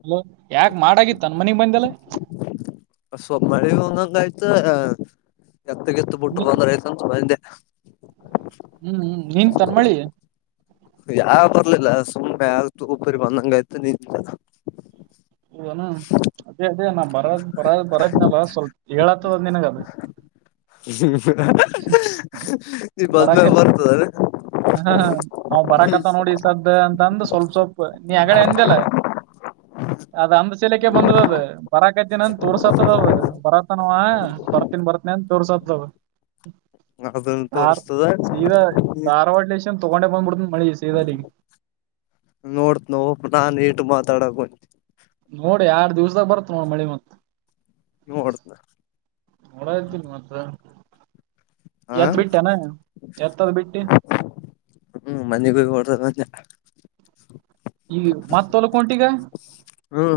ಹಲ ಯಾಕ ಮಾಡಾಗಿ ತನ್ ಮನಿಗ್ ಬಂದಲ್ಲ ಸೊ ಮಳಿ ಹಂದಂಗಯ್ತು ಎತ್ತಗೆತ್ತು ಬಿಟ್ಟು ನೀ ಬಂದ ರೈತ ಬಂದೆ ಹ್ಮ್ ನಿಂತನ್ ಮಳಿ ಯಾವ ಬರ್ಲಿಲ್ಲ ಸುಮ್ ಯಾವು ಒಬ್ಬರಿ ಬಂದಂಗ ಆಯ್ತು ನಿನ್ಲ್ಲ ಬರದ ಬರ ಬರದನಲ್ಲ ಸ್ವಲ್ಪ ಹೇಳತ್ತದ ನಿನಗದ ನೀ ಬರ ಹ ಬಂದ್ಮ್ಯಾಗ ಬರ್ತದಲ್ಲ ಅವ ಬರಕತ್ತ ನೋಡಿ ಸದ್ದ ಅಂತ ಅಂದ ಸ್ವಲ್ಪ ಸ್ವಲ್ಪ ನೀ ಅಗಡೆ ಎಂದಲ್ಲ ಅದ್ ಅಂದ ಶೀಲಕ್ಕೆ ಬಂದದ ಅದ ಬರಕತನ ಅಂತ ತೋರ್ಸತ್ತದದ್ ಬರತನ ಬರ್ತನ್ ಬರ್ತನಿ ಅಂತ ತೋರ್ಸತ್ತದ್ ಅದನ್ನ ಆ ತೋರ್ಸ್ತದ ಸೀದಾ ಧಾರವಾಡ ಲಷನ್ ತಗೊಂಡ [unintelligible] ್ ನೋಡ್ತ್ ನೋ ನಾನ್ ಟು ಮಾ ತಡ ಕೊ ನೋಡಿ ಆರ್ಡ್ ದಿವಸದಾಗ ಬರುತ್ ನೋಡ ಮಳಿ ಮತ್ತ ನೋಡ್ತನ ಮೂರಾಯತಿ ಮಾತ್ರ ಹಾ ಎತ್ತದ್ ಬಿಟ್ಟಿ ಹ್ಮ ಮನೆಗೋಗ ಹೊಡ್ತ ಮ. ಈ ಮತ್ತೋಲ್ಕಂಟಿಗ. ಹ್ಮ.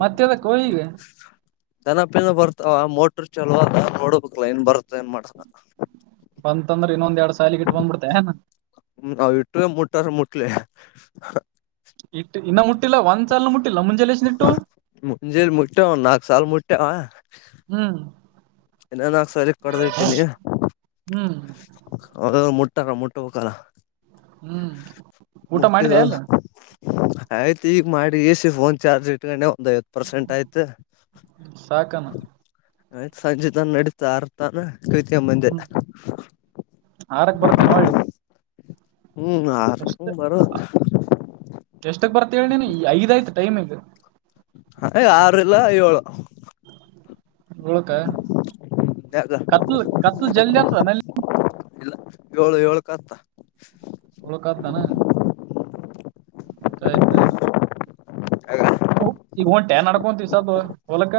ಮತ್ತೆದ ಕೋಳಿಗೆ. ಜನಪಿನ ಬರ್ತಾವ ಮೋಟ್ರರ್ ಚಲೋ ಅ ನೋಡಬೇಕಕ್ಲ ಏನ್ ಬರ್ತ ಏನ್ ಮಾಡ್ತಾರ. ಬಂತಂದ್ರೆ ಇನ್ನೊಂದ್ ಎರಡು. ಇಟ್ಟು ಮುಟ್ಟಟ್ಟ. ಯು. [unintelligible] ಇಟ್ಟು ಇನ್ನು ಮುಟ್ಟಿಲ್ಲ ಒಂದ್ಸಲಲು ಮುಟ್ಟಿಲ್ಲ ಮುಂಜೆ ಲಸನ ಇಟ್ಟು. ಮುಂಜೇಲಿ ಮುಟ್ಟೆವ ನಾಕು ಸಾಲಲ್ ಮುಟ್ಟಾವ. ಹ್ಮ್ ನಾನಾಕ್ ಸಾರಿ ಕಡ್ದ ಇಟ್ಟೀನಿ. ಹ್ಮ್ ಅವ ಮುಟ್ಟಕ ಮುಟ್ಟಬೇಕಲ್ಲ. ಹ್ಮ್. [inaudible] ಊಟ ಮಾಡಿದೆ ಅಲ್ಲ [unintelligible] ಆಯ್ತು ಈಗ ಮಾಡಿ ಎಸ ಫೋನ್ ಚಾರ್ಜ್ ಇಟ್ಕೊಂಡವು. ಒಂದಐವತ್ತು ಪರ್ಸೆಂಟ್ ಆಯ್ತು. ಸಾಕನ ಆಯ್ತತ್ ಸಂಜೆ ತಾನ ನಡೀತ ಆರ್ತಾನ. ಕೃತ್ಯಬಂದ. ಹ್ಮ್ ಆರಕ್ ಬರ್ತೇನೆ ಹೊಳ್ಳಿ [unintelligible] ಹ್ಮ್. ಎಷ್ಟ ಹ ಬರು ತಿಳಿದದ್ದೇನೆ ಈ ಐದ್ತ ೈಮ ಇಗ. ಹ ಆರುಲ್ಲ ಏಳು. ಹೋಳಕ ಯಾಗ ಕತ್ಲು ಕತ್ಲು ಜಲ್ದಿ ಆತದ ನಲ್ಲಿ. ಇಲ್ಲ ಏಳು ಏಳ್ ಕತ್ತ. ಉಳಕ ಆಯ್ತಾನ ಆಯ್ತಾಯ್ತು ಆಗ ಈಗ ಹೊಂಟ ಏನ್ ನಡ್ಕೊಂತೀ. ಒಲಕ್ಕ.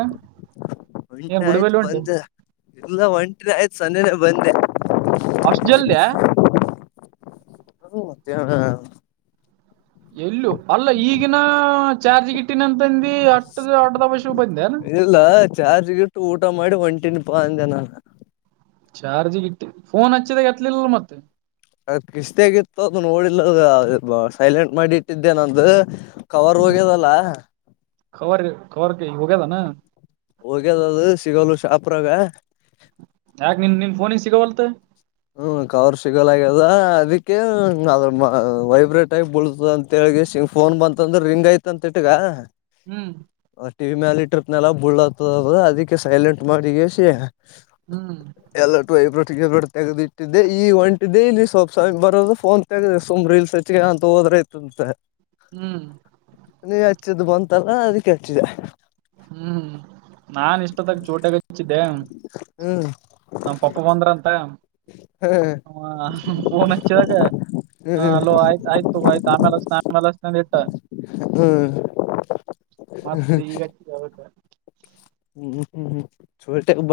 ಒಂಟಿನ ಆಯ್ತು ಬಂದ ಎಲ್ಲ ಒಂಟ್ರ ಆಯ್ತು. ಸಂಜೆ ಬಂದೆ. ಅಷ್ಟ ಜಲ್ದಿಯ. ಮತ್ತ ಹ. ಎಲ್ಲೂ ಅಲ್ಲ ಈಗಿನ ಚಾರ್ಜ್ಗಿಟ್ಟಿನಂತ. ಬ ಅ ಅದ ಬಷು ಬಂದ. ಇಲ್ಲ ಚಾರ್ಜ್ಗಿಟ್ಟು ಊಟ ಮಾಡಿ ಒಂಟಿನ ಪ ಅಂದೆ ನಾನ. ಚಾರ್ಜ್ ಇಟ್ಟು ಫೋನ್ ಹಚ್ಚಿದ ಎತ್ತಲಿಲ್ಲ ಮತ್ತೆ. ಅದ್ ಕಿಸ್ತೇಗಿತ್ತು ಅದು ನೋಡಿಲ್ಲದ ಸೈಲೆಂಟ್ ಮಾಡಿ ಇಟ್ಟಿದ್ದೆ ನಂದು. ಕವರ್ ಹೋಗ್ಯದಲ್ಲ. ವರ್ ವರ್ ಹೋಗ್ಯದಾನ ಹೋಗ್ಯದ ಅದು ಸಿಗೋಲು ಶಾಪ್ರಾಗ ಯಾಕ ನಿನ್ ನಿನ್ ಫೋನಿಿಗೆ ಸಿಗವಲ್ತೆ ಹ್ಮ ಕವರ್ ಸಿಗಲಾಗ್ಯದ ಅದಕ್ಕೆ ಅ ವೈಬ್ರೇಟ್ ಆಗಿ ಬಳತ ಅಂತ ಹೇಳಗೆ ಸಿ ಫೋನ್ ಬಂತಂದ್ರೆ ರಿಂಗ್ ಯತಂತ ಇಟ್ಟಗ ಹ್ಮ್ ಟವ ಮ ಆಿ ಟ್ರಿಪ್ನೆ ಎಲ್ಲ ಬುಳ್ಳತದ ಅದಕ್ಕೆ ಸೈಲೆಂಟ್ ಮಾಡಿಗಸಿ ಹ್ಮ್ ಎಲ್ಲ ತು ಪ್ರ ತೆಗ್ದಿಟ್ಟಿದ್ದೆ ಈ ಒಂಟ ದ ಇಲಿ ಸೊಪ್ಸಾಗಿಿ ಬರೋದು ಫೋನ್ ತೆಗದ ಸುಮ್ಮ್ ರೀಲ್ಸ್ ಹೆಚ್ಚ ಅಂತ ಹೋದ್ರೈತಂತೆ ಹ್ಮ್ ಹಚ್ಚಿದ ಬಂತಲ್ಲ ಅದಕ್ಕೆೇಳ್ತಿದೆ ಹ್ಮ್ ನಾನ್ ಇಷ್ಟದಾಗ ಚೋಟಾಗ ಹಚ್ಚಿದ್ದೆ ಹ್ಮ್ ನಮ ಪಪ್ಪ ಬಂದ್ರಂತ ಹ ಪೂನ್ ಹಚ್ಚಿದಾಗ ಹ್ಮ್ ಅಲೋ ಆಯ್ತ ಆಯ್ತು ಆಯ್ತು ಆಮೇಲೆ ಆಮೇಲೆಷ್ಟನೆಂದ ಇಟ್ಟ ಹ್ಮ್ ಮತ್ತ ಈಗ ಬೌತ್ತ ಹ್ಮ್ ಹ್ಮ್ ಹ್ಮ್ ಚೊಲ್ಟಬ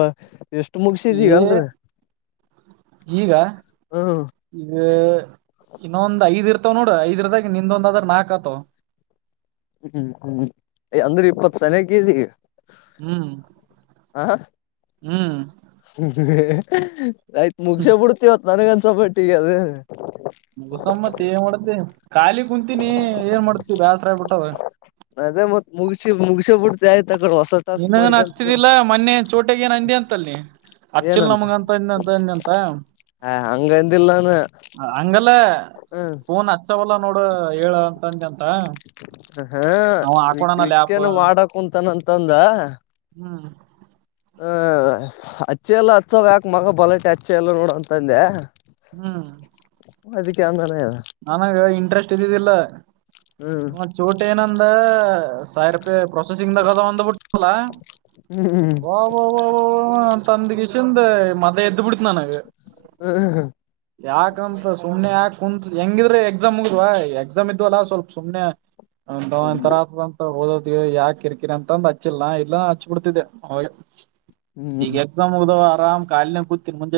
ಈಗ ಹ್ಮ್ ಈ ಇನ್ನೊಂದು ಐದ್ ಇರ್ತ ಆ ನೋಡ ಇದದ್ರದಾಗ ನಿಂದೊಂದ್ದನಾಕ ಆತವ ಹ್ಮ್ ಹ್ಮ್ ಹ್ಮ್ ಅಂದ್ರೆ ಇಪ್ಪತ್ ಸನಕ ಹ್ಮ್ ಹ ಹ್ಮ್ ಆಯ್ತ್ ಮುಗಸೆ ಬಿಡ್ತಿವತ್ತು ನನಗನ್ಸಪಟ್ಟಿಗೆ ಅದ ಮುಗಸನ್ ಮತ್ ಏನ್ ಮಾಡತಿ ಖಾಲಿ ಕುಂತೀನಿ ಏನ್ ಮಾಡ್ತೀವಿ ಬೇಸ್ರಾಯ್ಬಿಟ್ಟವ ಅದೇ ಮತ್ ಮುಗಿಸಿ ಮುಗಸ ಬಿಡ್ತ ಆಯ್ತು ನೀನನ್ ಹಚ್ತಿದಿಲ್ಲಾ ಮೊನೆ ಚೋಟಗ ಏನ್ ಅಂದ ಅಂತಲ್ಲಿ ಹಚ್ಚಿಲ್ ಏನಂತ ನಮಗ ಅಂತ ಅಂದ ಅಂತ ಅಂದಂತ ಆ ಹಂಗಂದಿಲ್ಲಾನ ಹಂಗಲ್ಲ ಹ ಫೋನ್ ಹಚ್ಚವಲ್ಲ ನೋಡ ಹೇಳ ಅಂತ ಅಂದ ಅಂತ ಹಾ ಅವ ಹಾಕೋಣನ ಲ್ಯಾಪ್ ವಿಕಾನ ಮಾಡಕ ಕುಂತಾ ಅಂತಂದ ಹ್ಮ್ ಹ ಅಚ್ಚೆ ಎಲ್ಲ ಹತ್ಸವ ಯಾಕ ಮಗ ಬಲಟೆ ಅಚ್ಚೆ ಎಲ್ಲ ನೋಡಂದೆ ಹ ಅದಕ್ಕೆ ಅಂದಾನ ನನಾಗ ಇಂಟ್ರೆಸ್ಟ್ ಇದ್ದಿದ್ದಿಲ್ಲ ಹ್ಮ್ ಚೋಟ ಏನಂದ ಸಾವಿ ರಪ ಪ್ರಸೆಸಿಂಗ್ ದ ಕದಾಂದ ಬ ಬಿಟ್ಟು ಲ ಅಬಬ ತಂದ ಕಷಂದ ಮದ ಎ್ದ ಬಿಡ್ತನನಗೆ ಹ್ಮ್ ಯಾಕಂತ ಸುಮಮ್ಮನೆ ಯಾಕ್ ಹಂದು ಹೆಂಗಿದ್ರೆ ಎಕ್ಸಾಮ್ ಮುಗ್ವಾ ಎಕ್ಸಾಮ್ ಇದ್ವಲ್ಲ ಸ್ವಲ್ಪ ಸುಮ್ನೆ ಅ ಹ್ಮ್ ತರಂತ ಹೋದ ಯಾಕ ಕಿರಿಕಿರಿ ಅಂತಂದು ಹಚ್ಚಿಲ್ಲಾ ಇಲ್ಲ ಹಚ್ ಬಿಡ್ತಿದ್ದೆ ಈಗ ಹ್ಮ್ ಎಕ್ಸಾಮ್ ಮುಗದಾವ ಆರಾಮ ಕಾಲಿನ ಕುೂತಿನ್ ಮುಂಜ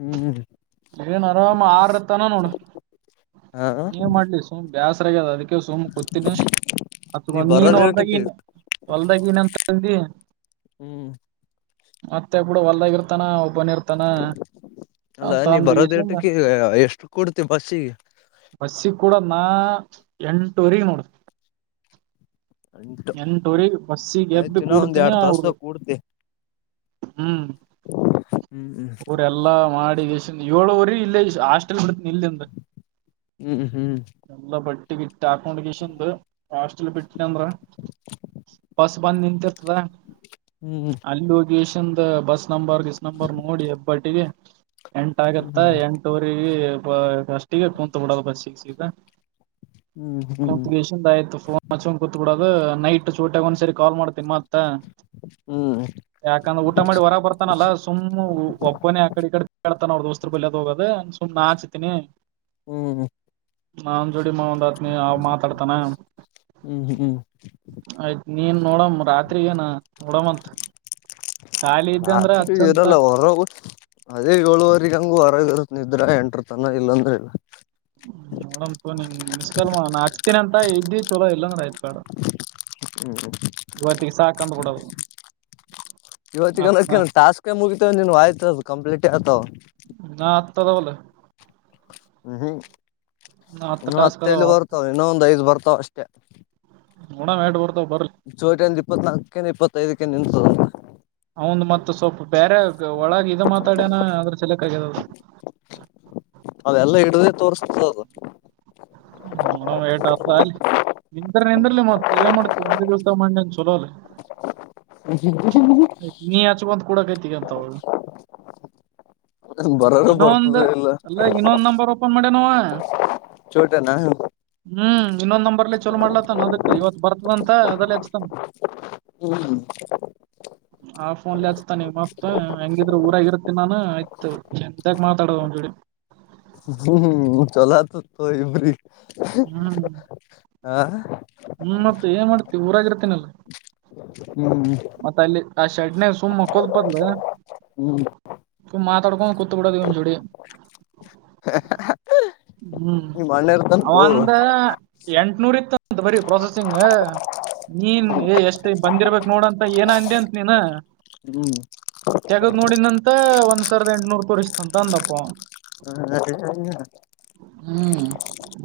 ಹ್ಮ್ [inaudible] ಏನು ಆರಾಮ್ ಆರು ಹ ನೋಡ ಹಾ ನೀವ ಮಾಡ್ಲಿ ಸೋಮ ಬ್ಯಾಸ್ರಾಗ ಅದಕ ಸುಮ್ ಕುತಿಣಿ ನೀ ನೀನ್ ಬರೋದೇಟಕ್ಕೆ ಹೊಲ್ದಾಗನ್ ಹೊಲ್ದಾಗ ನಂತಿ ಹ್ಮ್ ಮತ್ತೆ ಕೂಡ ಹೊಲ್ದಾಗಿ ಇರ್ತಾನ ಒಬ್ಬನ ಇರ್ತಾನ ಅಲ್ಲ ಅಂತ ನೀ ಬರೋದ ಅಂದಗಿಸಿಂದ ಟಕ್ಕೆ ಎಷ್ಟು ಕುಡ್ತ ಪಸಿ ಬಸ್ಸಿಗೆ ಕೂಡ ನಾ ಎಂಟುವರೆ ನೋಡ ಎಂಟು ಎಂಟವರಿಗೆ ಬಸ್ಸಿಗೆ ಎಬ್ ಆಯ್ತು ಇನ್ನ ಒಂದ್ ಕೂಡ್ತೀನಿ ಎರಡ್ ಅವರು ತಾಸ ಕೂಡ್ತಿ ಹ್ಮ್ ಹ್ಮ್ ಅವರೆಲ್ಲಾ ಮಾಡಿದ ಏಳೋವರು ಇಲ್ಲ ಹಾಸ್ಟಲ್ ಬಿ ನಿಲ್ಲಿಂದ ಹ್ಮ್ ಹ್ಮ್ ಎಲ್ಲ ಬಡ್ ಟಟ್ [inaudible] ಹಾಕೊಂಡ್ ಗಿಶಂದು ಹಾಸ್ಟಲ್ ಬಿಟ್ಟನ ಅಂದ್ರ ಬಸ ಬಂದು ನಿಂತಿರ್ತದ ಹ್ಮ್ ಅಲ್ಲಿ ಹೋಗಿ ಬ [inaudible] ನಂಬರ್ ಕಿಸ್ ನಂಬರ್ ನೋಡಿ ಹೆಬ್ಬಟ್ಟಿಗೆ ಎಂಟ ಆಗತ್ತ ಹ್ಮ್ ಹ್ಮ್ ಎಂಟವರಿಗೆ ಅಷ್ಟಿಗೆ ಕುಂತ ಕೊಡಲ್ಲ ಬಸ್ ಸಿಗೆ ಸಿತಾ ಹ್ಮ್ ಹ್ಮ್ ಹಷಂದ ಆಫೋಚೋ ನೈಟ್ ಚೋಟಾಗಗ ಒಂದ್ ಸರಿ ಕಾಲ್ ಮಾಡ್ತನಿ ಮ ಹ್ಮ್ ಯಾಕಂದ್ರೆ ಊಟ ಮಾಡಿ ಹೊರ ಬರ್ತಾನಲ್ಲಾ ಸುಮ್ಮ್ ಒಬ್ಬನೇ ಆಕಡೆ ಈ ಕಡೆ ಕೇಳ್ತಾನ ಅವ್ರ್ದಸ್ತ ಹ ಬಲ್ಯದ ಹೋಗೋದ ಸುಮ್ ನಾಚತೀನಿ ಹ್ಮ್ ಹ ಜೋಡಿ ಮಾ ಒಂದ ಆತ್ನ ಅವ ಮಾತಾಡ್ತಾನ ಹ್ಮ್ ಹ್ಮ್ ಆಯ್ತ್ ನೀನ್ ನೋಡಮ ರಾತ್ರಿಗಏನ ನೋಡಮಂತ ಖಾಲಿ ಇದ್ದೆ ಅಂದ್ರ ರಾತ್ರಿ ಹಚ್ಚಂತ ಇರಲ್ಲ ಹೊರ ಅದೇ ಏಳುವರೆಗ ಹಂಗ ಹೊರಗ ಇರುತ್ತ ನಿ ಇದ್ರ ಎಂಟ್ರ ತಾನ ಇಲ್ಲಾಂದ್ರ ಇಲ್ಲ ಹ್ಮ ಮೇಡ ಮಿಸ್ ಕಲ್ ನಾ ಹಚ್ತೀನ ಅಂತ ಇದ್ದಿ ಚಲೋ ಇಲ್ಲಾಂದ್ರೆ ಆಯ್ತ್ ಮೇಡ ಹ್ಮ ಉಕ್ಕಂದು ಬಿಡ ಇವತ್ತಗನಕಟಾಸ್ಕ ಮುಗಿತವ ನೀನು ಆಯ್ತ ಅದು ಕಂಪ್ಲೀಟ ಆತವ ತ್ತದ ಹ್ಮ ನಾ ಹತ್ತ್ ಹ್ಮ ಇ ಟಾಸ್ಕ್ ಅದಾವ ಹತ್ತೈಲ್ಲಿ ಬರ್ತಾವ ಇನ್ನೊ ಒಂದ್ ಐದು ಬರ್ತಾವ ಅಷ್ಟೇ ಹಣ ಮಟೂರ್ ಚೋಟಿಯಂದ ಇಪ್ಪತ್ನಾಲ್ಕಂದ ಇಪ್ಪತ್ತು ಇದಕ್ಕೆ ನಿಂತಂತದಂತ ಅವಂದು ಮತ್ತ ಸ್ವಲ್ಪ ಬೇರೆ ಒಳಗ ಇದ ಮಾತಾಡ್ಯನ ಅದ್ರ ಚೆಲಕ್ ಆಗ್ಯದದು ಅವೆಲ್ಲ ಹಿಡ್ದೇ ತೋರ್ಸ್ತದು ನೋಡಮ್ ಏಟ್ ಹ ಅ ನಿಂದ್ರ ನಿಂದ್ರಲಿ ಮ ಏನ್ ಮಾಡ್ತವಿ ಒಂದೇ ದಿವ್ಸ ಮಾಡಂದ ಚಲೋಲಿ ಷ [unintelligible] ಗಂತ ಹದು ಅದು ಬರೋರು ಇನ್ನೊಂದ ಬರ್ತದ ಇಲ್ಲ ಅಲ್ಲ ಇನ್ನೊಂದ್ ನಂಬರ್ ಓಪನ್ ಮಾಡೇ ನವ ಹಾ ಚೋಟನ ಹ್ಮ್ ಇನ್ನೊಂದ್ ನಂಬರ್ಲಿ ಚಲ ಮಾಡ್ಲತನ್ ಅದಕ್ ಇವತ್ ಬರ್ತದಂತ ಅದಲ್ಲ ಹಚ್ತನ್ ಹ್ಮ್ ಹ್ಮ್ ಆ ಫೋನ್ಲಿ ಹಚ್ತಾನಿ ಮತ್ತ ಹೆಂಗಿದ್ರ ಊರಾಗಿರುತ್ತನ್ನು ಆಯ್ತು ಚಂದಾಗ ಮಾತಾಡದುಂಬಡಿ ಹ್ಮ ಚೆಲೋ ಇತ್ತು ಇವ್ರಿ ಹ್ಮ್ ಆ ಹ್ಮ್ ಮತ್ತ ಏನ್ ಮಾಡ್ತಿ ಊರಾಗಿರ್ತೇನಲ್ಲ ಹ ಹ್ಮ್ ಆ ಸಡ್ ಸುಮ್ಮ್ ಕೊಲ್ಪದಲ ಹ್ಮ್ ಇ ಮಾತಾಡ್ಕೊಂಡ ಕುತ್ತು ಬಿಡೋದಂಚೂಡಿ ನೀ ಮಣ್ಣ್ಯರ್ ತನ್ ಹೋಗುವ ಎಂಟನೂರ್ ಇತ್ತಂತ ಬರಿ ಪ್ರೊಸೆಸಿಂಗ್ ನೀನ್ ಏ ಎಷ್ಟ ಬಂದಿರ್ಬೇಕಕ್ ನೋಡಂತ ಏನ ಅಂದ ಅಂತ ನೀನ್ ಹ್ಮ್ ತೆಗದ್ ನೋಡಿನಂತ ಒಂದ್ ಸಾವಿರದ ಎಂಟನೂರ್ ತೋರಿಸಸ್್ತಂತ ಅಂದಪ್ಪ ಅದೇ ಹ್ಮ್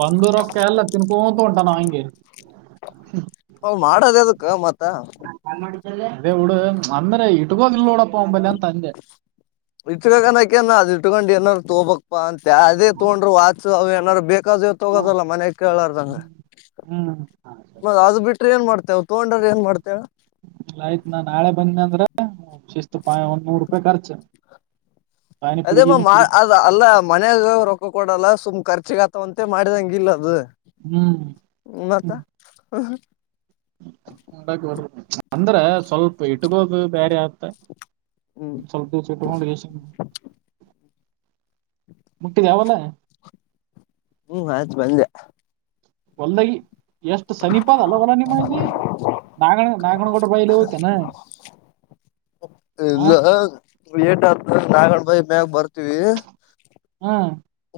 ಬಂದೂರೊಕ್ಕೆ ಎಲ್ಲ ತಿನ್ಕೊಂತು ಉಂಟ ನಾವ ಹಿಂಗೆ ತ್ತಾ ಅದೇಡು ಅಂದ್ರೆ ಇಟ್ಕೋದಿಲ್ಲೋಡ ಇಷ್ಟು ಕಕನ್ಕ ಅದು ಇಟ್ಕೊಂಡು ತೋ ಬ ಪಾ ಅದೇ ತಗೊಂಡ್ರು ವಾಚು ಏನಾದ್ರು ಬೇಕಾ? ತಗೋದಲ್ಲ ಮನ್ಯಗ್ ಕೇಳಾರ್ದಂಗ ಹ್ಮ್ ಮ ಅದು ಬಿಟ್ರೆ ಏನ್ ಮಾಡ್ತ ನಾವ್ ತಗೊಂಡ್ರ ಏನ್ ಮಾಡ್ತೇವೆ ಆಯ್ತ್ ನಾನ್ ನಾಳೆ ಬಂದ ಅಂದ್ರೆ ಶೇಷತು ಪಾಯ ಹೊನ್ನ ರೂಪಾಯ ಖರ್ಚು ಪಾನಿಪುರಿ ಅದೇ ಮಾಮಾ ಗೀನಿಪುರಿ ಅದ ಅಲ್ಲ ಮನಯಾಗ ರೊಕ್ಕ ಕೊಡಲ್ಲ ಸುಮ್ ಖರ್ಚಿಗ ಆತವಂತೆ ಮಾಡಿದಂಗಿಲ್ಲ ಅದು ಹ್ಮ್ ಮತ್ತ ಹಟಾಕ್ ಅಂದ್ರೆ ಸ್ವಲ್ಪ ಇಟ್ಟುಕೋದು ಬೇರೆ ಯತ್ತ ಹ್ಮ್ ಸ್ವಲ್ಪ ದ ಇಟ್ಟಕೊಂಡ ಮುಟ್ಟಿನ್ ಯಾವಲ್ಲ ಹ್ಮ್ ಆತ್ ಬಂದೆ ಒಲ್ದಾಗಿ ಎಷ್ಟು ಸಮೀಪದ ಅಲ್ಲವಲ್ಲ ನಿಮ್ಮ ಇಲ್ಲಿ ನ ನಗಣ ಬತ ನ ಇಲ್ಲ ಏಟ ನಾಗಣ್ ಬೈಕ್ ಮ್ಯಾಗ ಬರ್ತೀವಿ ಹಾ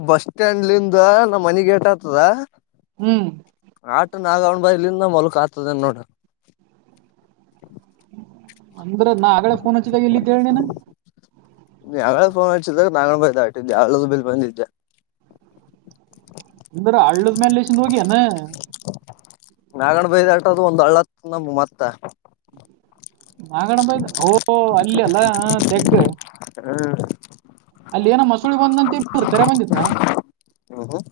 ಬಸ್ ಸ್ಟ್ಯಾಂಡ್ಲಂದ ನಮ್ಮ ಮನೆಗೇಟ್ ಹತ್ತಿದ ಹ್ಮ್ ನಾಗವಣ್ ಬಲಿಂದ ಮಲ್ಕ ಆತದ ನೋಡ ಅಂದ್ರ ನಾ ಆಡೆ ಫೋನ್ ಹಚ್ಚಿದಾಗ ಇಲ್ಲಿತ್ ಹೇಳನೇನ ನೀ ಯಾವಳ ಫೋನ್ ಮಾಡಸಿದಾಗ ನ ಬತಾ ಆಟಿದ್ದಿ ಯಾವಳ ಬೆಲ್ ಬಂದಿದ್ದೆ ಅಂದ್ರ ಹಳ್ಳದ್ಮೇಲೆಸಂದು ಹೋಗ್ಯಾನ ನಾಗಣ ಬೈದ ಆಟದದು ಒಂದ್ ಹಳ್ಳತ್ ನಮ ಮತ್ತ ನಾಗಣ ಬೈಕ್ ಇಲ್ಲ ಅಲ್ಲ ತೆಗ್ಗ ಹ್ಮ್ ಅಲ್ಲಿ ಏನ ಮ ಚುಳಿ ಬಂದಂತೆ ಇರು ಕರೆ ಬಂದಿತ್ತ ಹ್ಮ್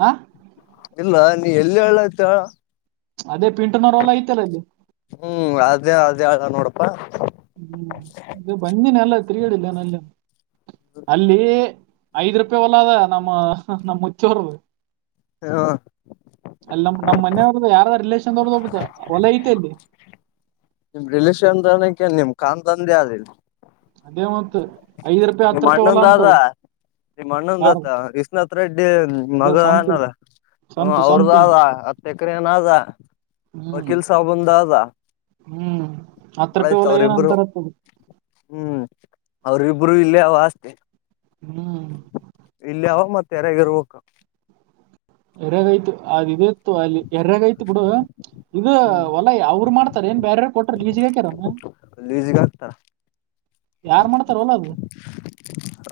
ಹ ಇಲ್ಲ ನೀ ಎಲ್ಲಿ ಹೇಳಯ್ತ ಅದೇ ಪಿಂಟುನವರ ಎಲ್ಲ ಐತಲ್ಲ ಇಲ್ಲಿ ಹ್ಮ್ ಅದೇ ಅದೇ ನೋಡಪ್ಪಾ ಹ್ಮ್ ಇದು ಬಂದಿನ ಎಲ್ಲ ತಿಗೇಡಿಲ್ಲಲ್ಲಿ ಅಲ್ಲಿ ಐದ್ ರೂಪಾಯಿ ಹೊಲ ಅದ ನಮ್ಮ ನಮ್ಮ ಮುಚ್ಚಿಯವರದು ಹ ಅಲ್ಲ ನಮ್ಮ ಮನೆ ನೋಡ್ದ ಯಾರ ರಿಲೇಶನ್ ದೊಡ್ದಡ್ತ ಒಲ ಐತೆ ಅಲ್ಲಿ ಕನ್ಧಂದೆ ಆದ ಅದೇ ಮ ನಿಮ್ಮ ಅಣ್ಣೊಂದ ಅ ನಿಮ್ಮ ಮಣ್ಣೊಂದ ಯಾರು ಆತ ಇ್ಣ ಹ ಅ ಅದೇ ಮಗ ಸಂತು ಅನಲ್ಲ ಸಂತು ಅವ್ರದ ಸಂತು ಆದ ಹತ್ತ ಎಕರೆನಾದ ಹ್ಮ್ ವಕೀಲ್ ಸಾಬಂದ ಹ್ಮ್ ಹತ್ತ್ ರೂಪಾಯಿ ಒಯ್ತ ಹೊಲ ಏನ್ ಅವ್ರಿಬ್ಬರು ಅಂತಾರತ್ತದ ಹ್ಮ್ ಅವ್ರಿಬ್ಬರು ಇಲ್ಲೇ ಅವ ಅಷ್ಟೆ ಹ್ಮ್ ಇಲ್ಲಾವ ಮತ್ತೆ ಯಾರಗರ್ಬೇಕ ಎರ್ಯಾಗೈತು ಅದ್ ಇ ಇತ್ತು ಅಲ್ಲಿ ಎರ್ಯಾಗೈತ್ ಬಿಡು ಇದು ಹೊಲ್ಲಾ ಯಾವರು ಮಾಡ್ತಾರ ಏನ್ ಬೇರಾರ ಕೊಟ್ರ ಲಲೀಸಿಗೆ ಹಾಕರಮ್ಮ ಲೀಸ್ಗೆ ಹಾಕ್ತಾರ ಯಾರ್ ಮಾಡ್ತಾರವಲ್ಲ ಅದು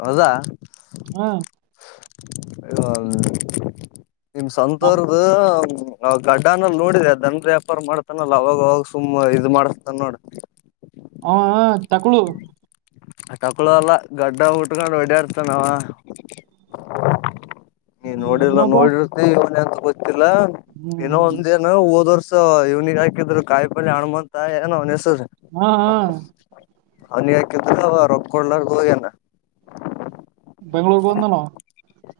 ಹೌದಾ ಹಾ ಇಗ ನಿಮ್ ನಾವ್- ಸಂತರದ ಆ ಗಡ್ಡನಲ್ ನೋಡಿದೆ ದನ್ ವ್ಯಾಪಾರ ಮಾಡ್ತಾನಲ್ಲ ಅವಾಗ ಅವಾಗ ಸುಮ್ಮ್ ಇದ ಮಾಡಸ್ತಾನ ನೋಡ [unintelligible] ಆ ತಕ್ಳು ಎಲ್ಲ ಗಡ್ಡ ಉಟ್ಕೊಂಡು ರೆಡಿ ಆರ್ತ ನಾವ ನೀ ನೋಡಿರ್ಲ್ಲ ಇನ್ನೊಬ್ಬ ನೋಡಿರ್ತಿ ಮ ಆತಿಲ್ಲ ಏನೋ ಹ್ಮ್ ಒಂದ ಏನು ಓದವರ್ ಇವ್ನಿಗೆ ಹಾಕಿದ್ರು ಕಾಯಿ ಪಲ್ ಹಣ್ಮಂತ ಏನೋ ತ್ತ ಹಾ ಹಾ ಅ [unintelligible] ಬೆಂಗ್ಳೂರುಗೆ ಬಂದನೋ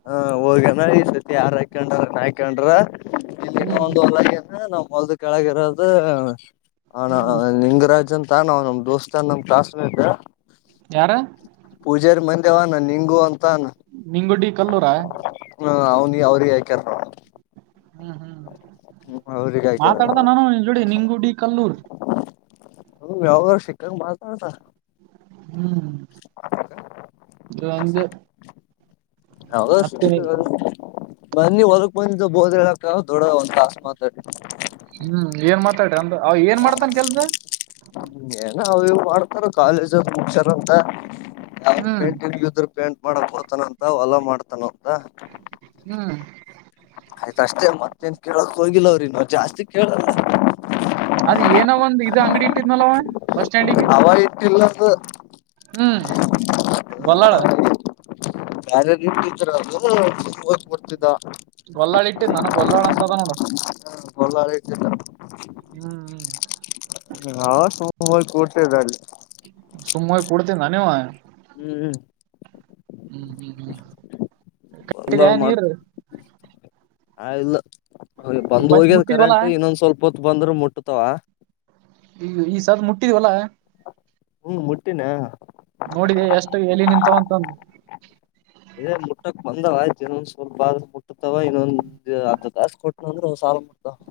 ಹಾ ಹೋಗಣ ಈ ಸರ್ತಿ ಯಾರ ಹಾಕೊಂಡ್ರ ನ ಹಾಕೊಂಡ್ರ ಹ್ಮ್ ಒಂದು ನಾವು ಮೊಲ್ದ ಕೆಳಗಿರೋದು ಹಣ ಹ್ಮ್ ಲಿಂಗರಾಜ್ ಅಂತ ನ ನಮ್ ದೋಸ್ತ ನಮ್ ಕ್ಲಾಸ್ಮೇಟ್ ಯಾರ ಪೂಜೆರ ಮನೆ ನಿಂಗು ಒ [unintelligible] ನಿಂಗುಡಿ ಕಲ್ಲೂರ ನ ಹ ಅವನಿ ಅವ್ರಿಗೆ ಆ [inaudible] ಹ್ಮ್ ಹ್ಮ್ ಅವ್ರಿಗೆ ಹಾಕ್ಯಾರ ಮಾತಾಡ್ತ ನಾನು ಜೋಡಿ ನಿಂಗುಡಿ ಕಲ್ಲೂರ್ ಹೌದ್ ಯಾವ್ದೋ ಶೀಕ್ಕಾಂಗ್ ಮಾತಾಡ್ತಾರ್. [unintelligible] ಹ್ಮು [unintelligible] ಯಾವ್ದೋ [unintelligible] ಬನ್ನಿ ಹೊಲಕ್ ಬಂದ್ ಬೋದ್ ಎಳ್ಯಾಕ್ ದೊಡ್ಡ ಒಂದ ತಾಸ್ ಮಾತಾಡ್ರ. ಹ್ಮ್ ಏನ್ ಮಾತಾಡಿ ಅಂದ ಅವ ಏನ್ ಮಾಡ್ತಾನ್ ಕೆಲ್ಸ. ನ ಅವ್ ಇವ ಮಾಡ್ತಾರ ಕಾಲೇಜ್ [unintelligible] ಅಂತ ಯಾವ್ದ್ ಹ್ಮ್ ಪೇಂಟ್ [unintelligible] ಯುತುರ್ ಪೇಂಟ್. ಬೇಡ ಅತ್ ಹೊತನ ಅಂತ್. ತ ಹೊಲದಾಗ್ ಮಾಡ್ತಾನ ಅವ್. ಗ ಹ್ಮ್ ಆಯ್ತ ಅಷ್ಟೇ ಮತ್ತೇನ್. ಕೇಳಾಕ್ ಹೋಗಿಲ್ಲ ಅವರ್ ಇನ್ನು [unintelligible] ಅದ ಏನ ಒಂದ ಇದು ಅಂಗಡಿ ಇಟ್ಟಿದ್ನಲ್ ಅವ್ ಬಸ್ ಸ್ಟ್ಯಾಂಡಿಗಿ. ಹೂ ಹ್ಮು ಬಲ್ಲಾಳ್. ಯಾರ ಯಾರಿಗಿ ಇಟ್ಟಿದ್ರ [unintelligible] ಬರ್ತಿದ್ದ ಅವ್. ಗೊಲ್ಲಾಳ ಇಟ್ಟಿದ್ದ ನನಗ್ ಗೊಲ್ಲಾಳ ಅಂತ ಅದ ನೋಡ. ಗೊಲ್ಲಾಳ ಇಟ್ಟಿದ್ದ. ಹ್ಮ್ ನಾವ [unintelligible] ಇವ್ ಹೋಗಿ ಕುರ್ತೀದ್ದಾ ಅಲ್ಲಿ. ಸುಮ್ಮ್ ಹೋಗಿ ಕೂಡ್ತಿ [unintelligible] ಹ್ಮು ಹ್ಮು. ಹ್ಮು ಹ್ಮು ಹ್ಮು ಕಟ್ಟಿದೆ ಬಲ್ಲಾಳ್ ಮಾಡ್ತ ನೀರ್. ಆ ಇಲ್ಲ. [unintelligible] ಬಂದ ಬಂದ್ ಹೋಗಿದ ಮುಟ್ಟಿದ್ವಲ್ಲಾ ಕರೆಂಟ್ ಇನ್ನೊಂದ್ ಸ್ವಲ್ಪ ಬಂದ್ರು ಮುಟ್ಟುತಾವ. ಈ ಈ ಸದ್ ಮುಟ್ಟಿವಲ್ಲಾ. ಹ್ಮು ಮುಟ್ಟಿನ. ನೋಡಿದೆ ಎಷ್ಟು ಎಲ್ಲಿ ನಿಂತಾವಂತಂದ್. ಬಂದ ಆಯ್ತು ಇನ್ನೊಂದ್ ಸ್ವಲ್ಪ ಆದ್ರ ಮುಟ್ಟತಾವ ಇನ್ನೊಂದ ಅರ್ಧ ತಾಸ್ ಕೊಟ್ಟ ಅಂದ್ರ ಸಾಲ ಮುಡ್ತಾವ್.